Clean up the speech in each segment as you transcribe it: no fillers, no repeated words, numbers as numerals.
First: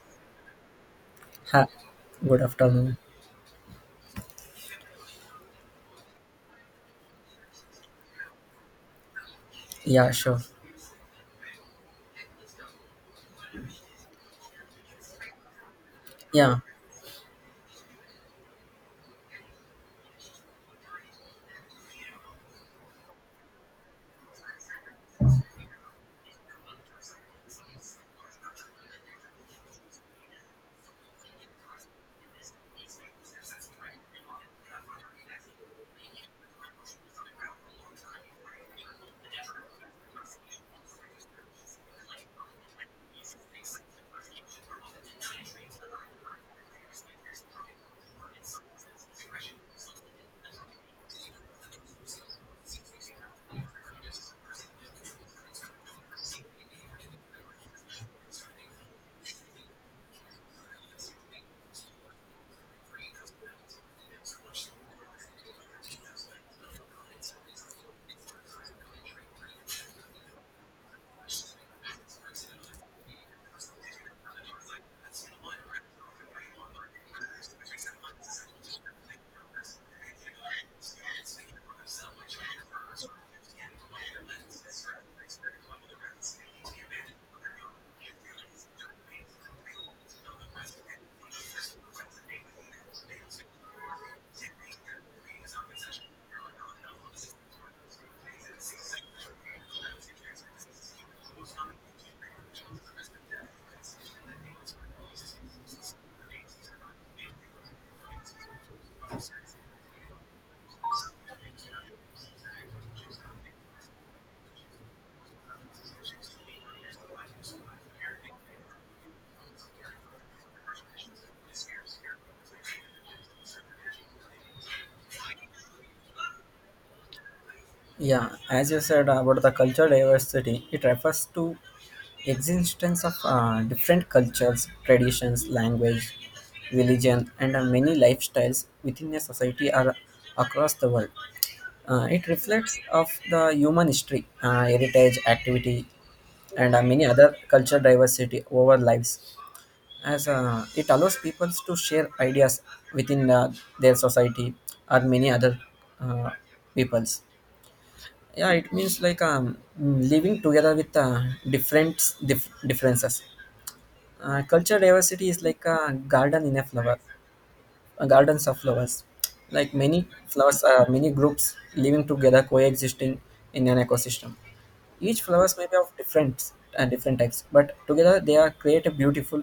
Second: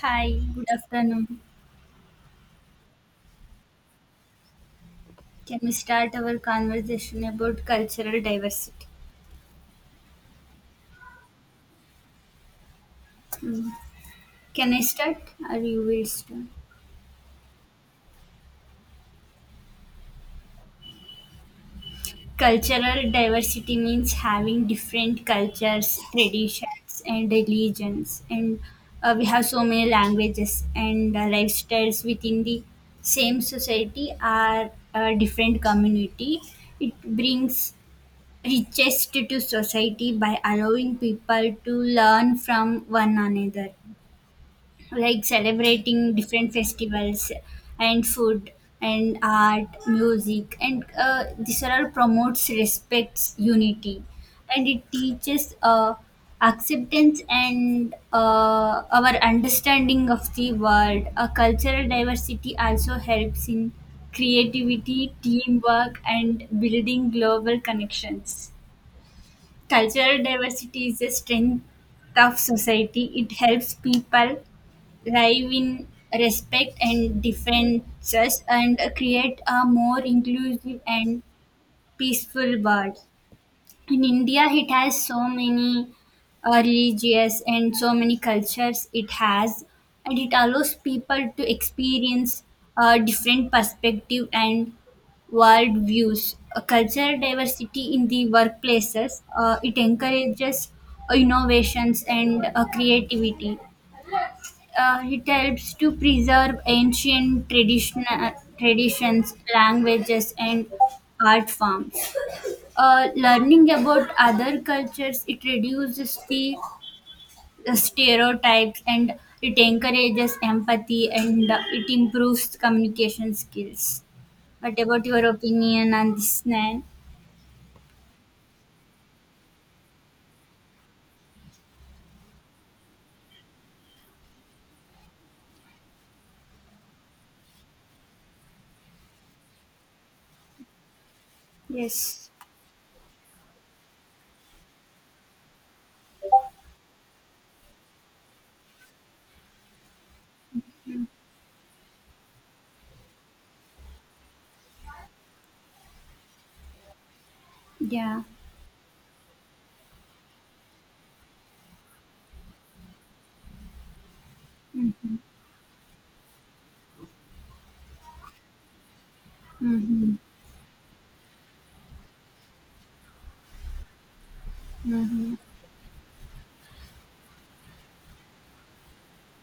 Hi, good afternoon. Ha, good afternoon. Can we start our conversation about cultural diversity? Yeah, sure. Hmm. Can I start or you will start? Yeah, Cultural diversity means having different cultures, traditions, and religions, and we have so many languages and lifestyles within the same society or a different community. It brings richest to society by allowing people to learn from one another, like celebrating different festivals and food and art music, and this all promotes respects unity, and it teaches acceptance and our understanding of the world. A cultural diversity also helps in creativity, teamwork, and building global connections. Cultural diversity is a strength of society. It helps people live in respect and differences and create a more inclusive and peaceful world. In India it has so many religious and so many cultures it has, and it allows people to experience different perspective and world views. Cultural diversity in the workplaces, it encourages innovations and creativity. Uh, it helps to preserve ancient traditional traditions, languages, and art forms. Uh, learning about other cultures, it reduces the stereotypes, and it encourages empathy, and it improves communication skills. What about your opinion on this, Nan? yeah. As you said about the cultural diversity, it refers to existence of different cultures, traditions, language, religion, and many lifestyles within a society or across the world. It Yes. reflects of the human history, heritage, activity, and many other cultural diversity over lives. As it allows people to share ideas within their society or many other uh, peoples. Yeah. Yeah, it means like living together with different differences. Culture Mm-hmm. diversity is like a garden in a flower, a gardens of flowers, like many Mm-hmm. flowers are many groups living together coexisting in an ecosystem. Each Mm-hmm. flowers may be of different different types, but together they are create a beautiful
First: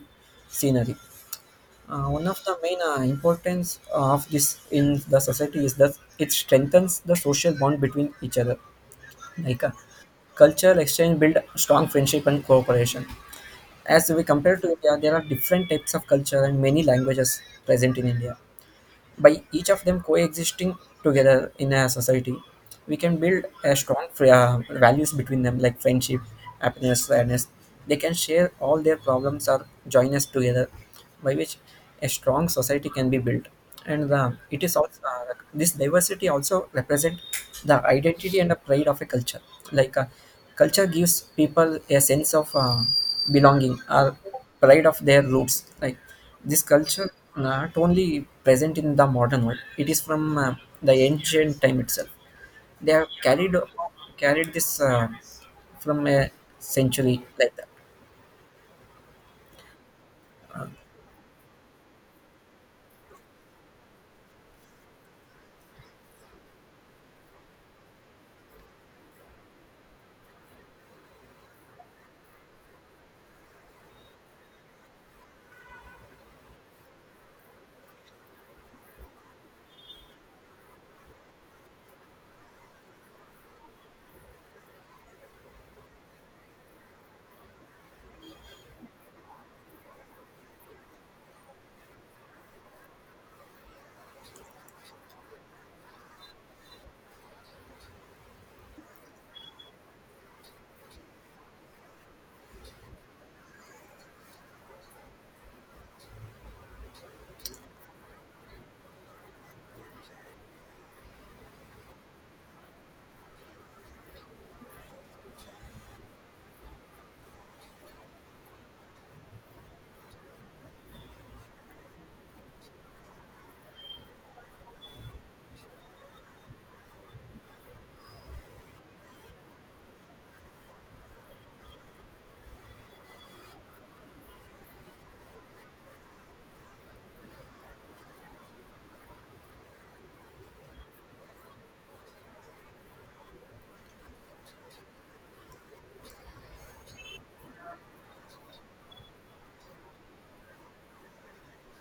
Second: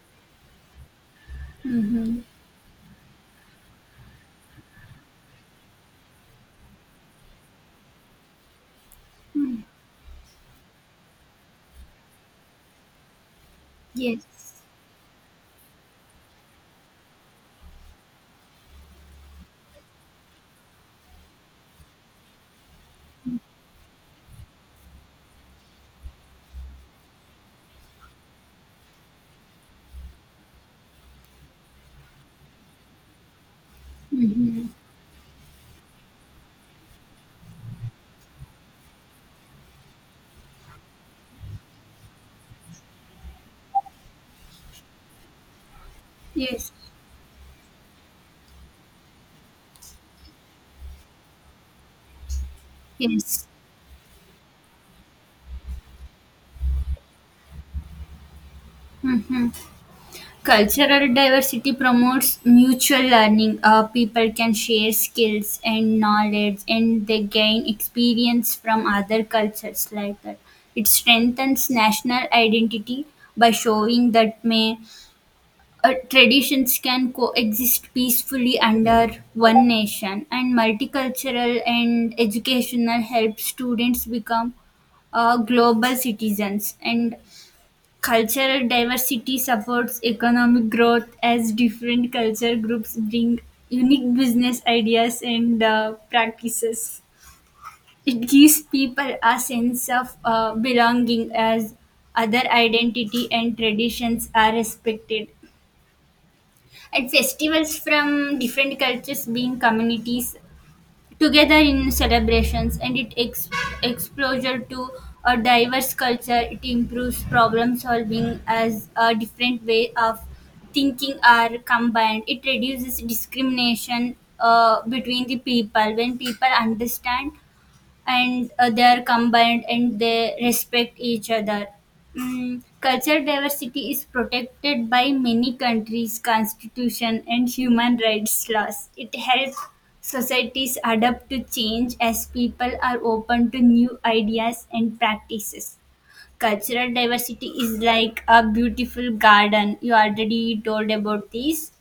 scenery. Mm-hmm. One of the main importance of this in the society is that it strengthens the social bond between each other. Like cultural exchange build strong friendship and cooperation. As we compare Yes. to India, there are different types of culture and many languages present in India. By each of them coexisting together in a society, we can build a strong values between them, like friendship, happiness, fairness. They can share all their problems or join us together, by which a strong society can be built. And the, it Mm-hmm. is also this diversity also represent the identity and the pride of a culture. Like culture gives people a sense of belonging or pride of their roots. Like this Yes. culture not only present in the modern world; it is from the ancient time itself. They have Yes. carried this from a century like that. Mm-hmm. Cultural diversity promotes mutual learning. People can share skills and knowledge, and they gain experience from other cultures like that. It strengthens national identity by showing that may traditions can coexist peacefully under one nation, and multicultural and educational help students become global citizens. And cultural diversity supports economic growth, as different culture groups bring unique business ideas and practices. It gives people a sense of belonging, as other identity and traditions are respected. At festivals from different cultures, being communities together in celebrations, and it exposure to a diverse culture, it improves problem solving as a different way of thinking are combined. It reduces discrimination between the people, when people understand and they are combined and they respect each other. Mm, culture diversity is protected by many countries' constitution and human rights laws. It helps societies adapt to change, as people are open to new ideas and practices. Cultural diversity is like a beautiful garden. You already told about this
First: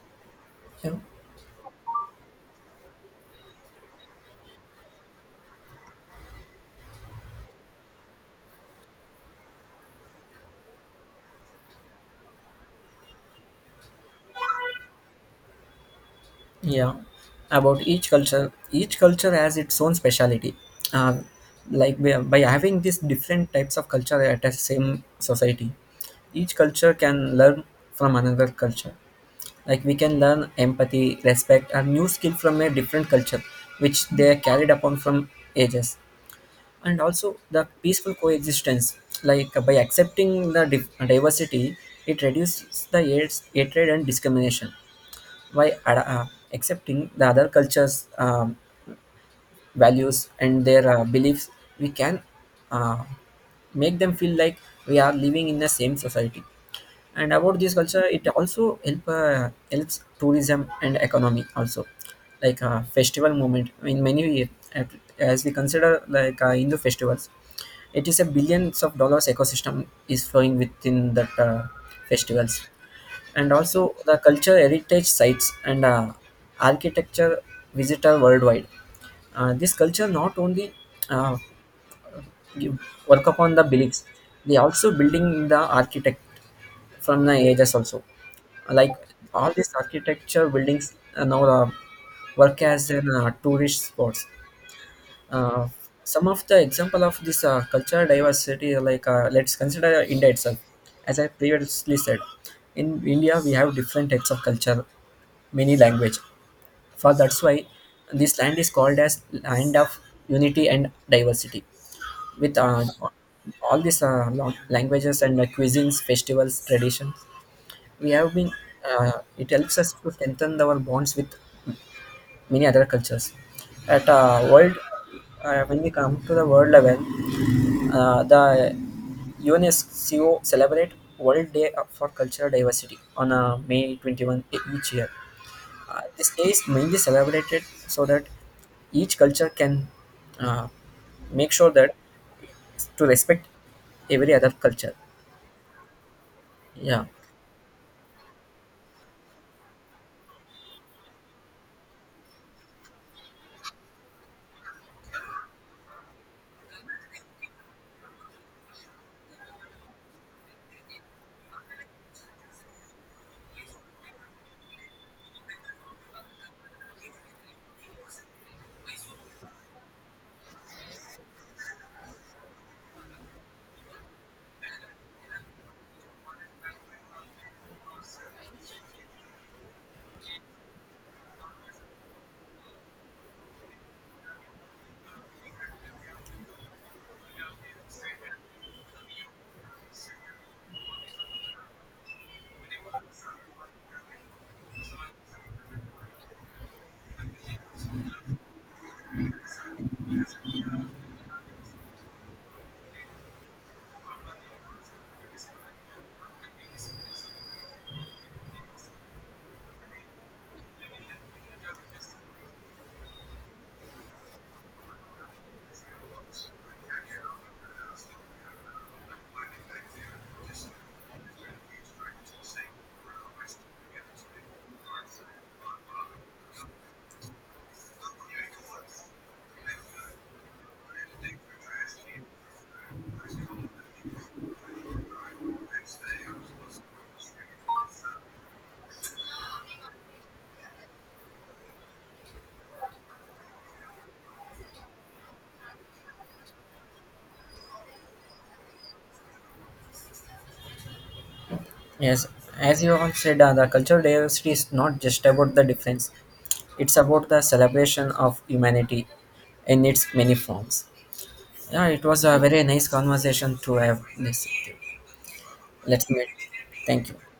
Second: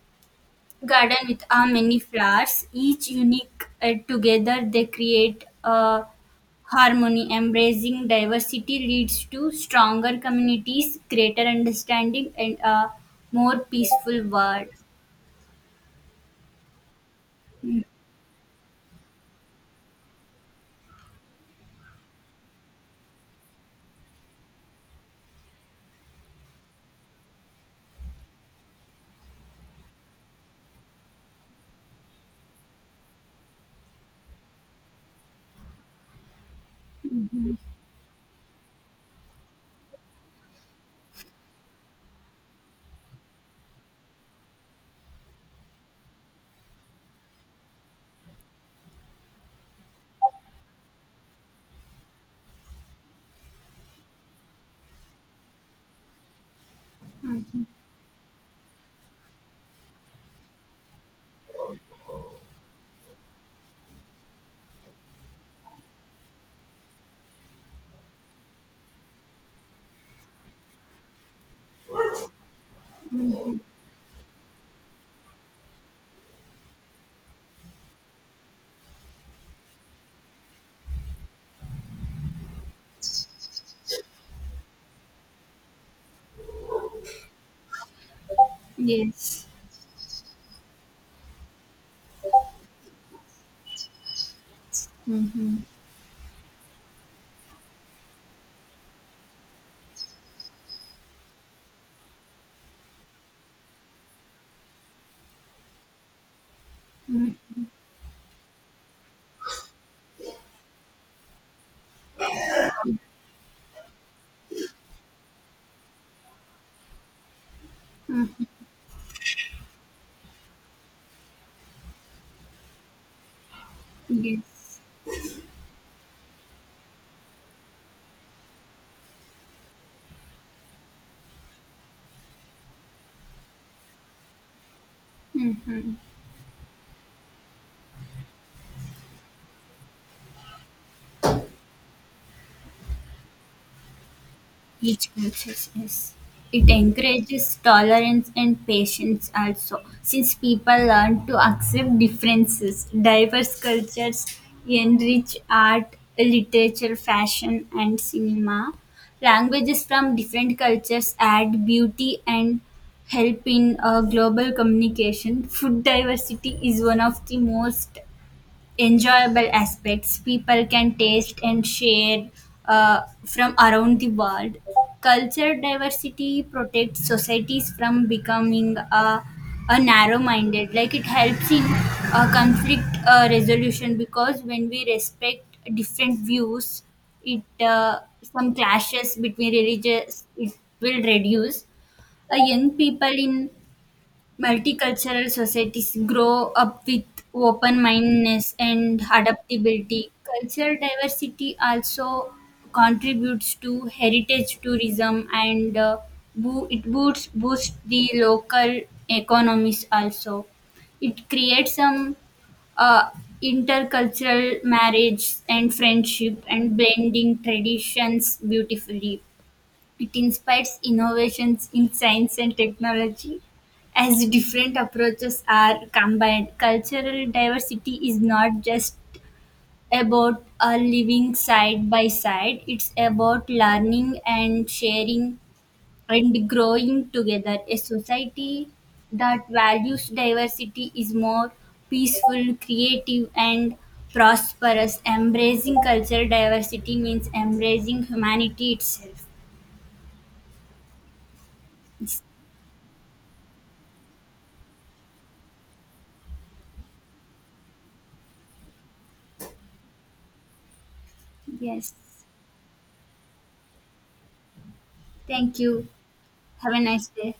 You know? garden, with many flowers, each unique. Together, they create a harmony. Embracing diversity leads to stronger communities, greater understanding, and a more peaceful world. Yeah, about each culture has its own speciality. Uh, like by having these different types of culture at a same society, each culture can learn from another culture, like we can learn empathy, respect and new skill from a different culture which they are carried upon from ages. And also the peaceful coexistence, like by accepting the diversity, it reduces the hatred and discrimination by accepting the other cultures, values and their beliefs. We can uh, make them feel like we are living in the same society. And about Mhm. this culture, it also helps tourism and economy also, like festival movement in many, uh, as we consider like hindu festivals, it is a billions of dollars ecosystem is flowing within that, festivals. And also the culture heritage sites and architecture visitor worldwide. This culture not only uh, give- work upon the beliefs, they also building the architect from the ages also. Like Yes. all these architecture buildings now work as an tourist spots. Mm-hmm. uh, some of the example of this cultural diversity, like let's consider India itself. As I previously said, in India we have different types of culture, many language. For that's why this land is called as land of unity and diversity. With all these languages and cuisines, festivals, traditions, we have been. Uh, it helps us to strengthen our bonds with many other cultures. At world, Yes. When we come to the world level, the UNESCO celebrate World Day for Cultural Diversity on May 21 each year. Mm-hmm. Yes. This day is mainly celebrated so that each culture can uh, make sure that to respect every other culture. Each process is. It Yeah. encourages tolerance and patience also, since people learn to accept differences. Diverse cultures enrich art, literature, fashion, and cinema. Languages from different cultures add beauty and help in global communication. Food diversity is one of the most enjoyable aspects people can taste and share from around the world. Culture diversity protects societies from becoming a narrow-minded. Like, it helps in conflict resolution, because when we respect different views, it some clashes between religious, it will reduce. Young people in multicultural societies grow up with open mindedness and adaptability. Cultural diversity also contributes to heritage tourism and it boosts the local economies also. It creates some uh, intercultural marriage and friendship and blending traditions beautifully. It inspires innovations in science and technology. As different approaches are combined, cultural diversity is not just about living side by side, it's about learning and sharing and growing together. A society that values diversity is more peaceful, creative, and prosperous. Embracing cultural diversity means embracing humanity itself. Yes. As you all said, the cultural diversity is not just about the difference. It's about the celebration of humanity in its many forms. Yeah, Yes. it was a very nice conversation to have this. Thank you. Let's meet. Have a nice Thank you. day.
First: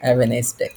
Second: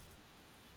Have a nice day.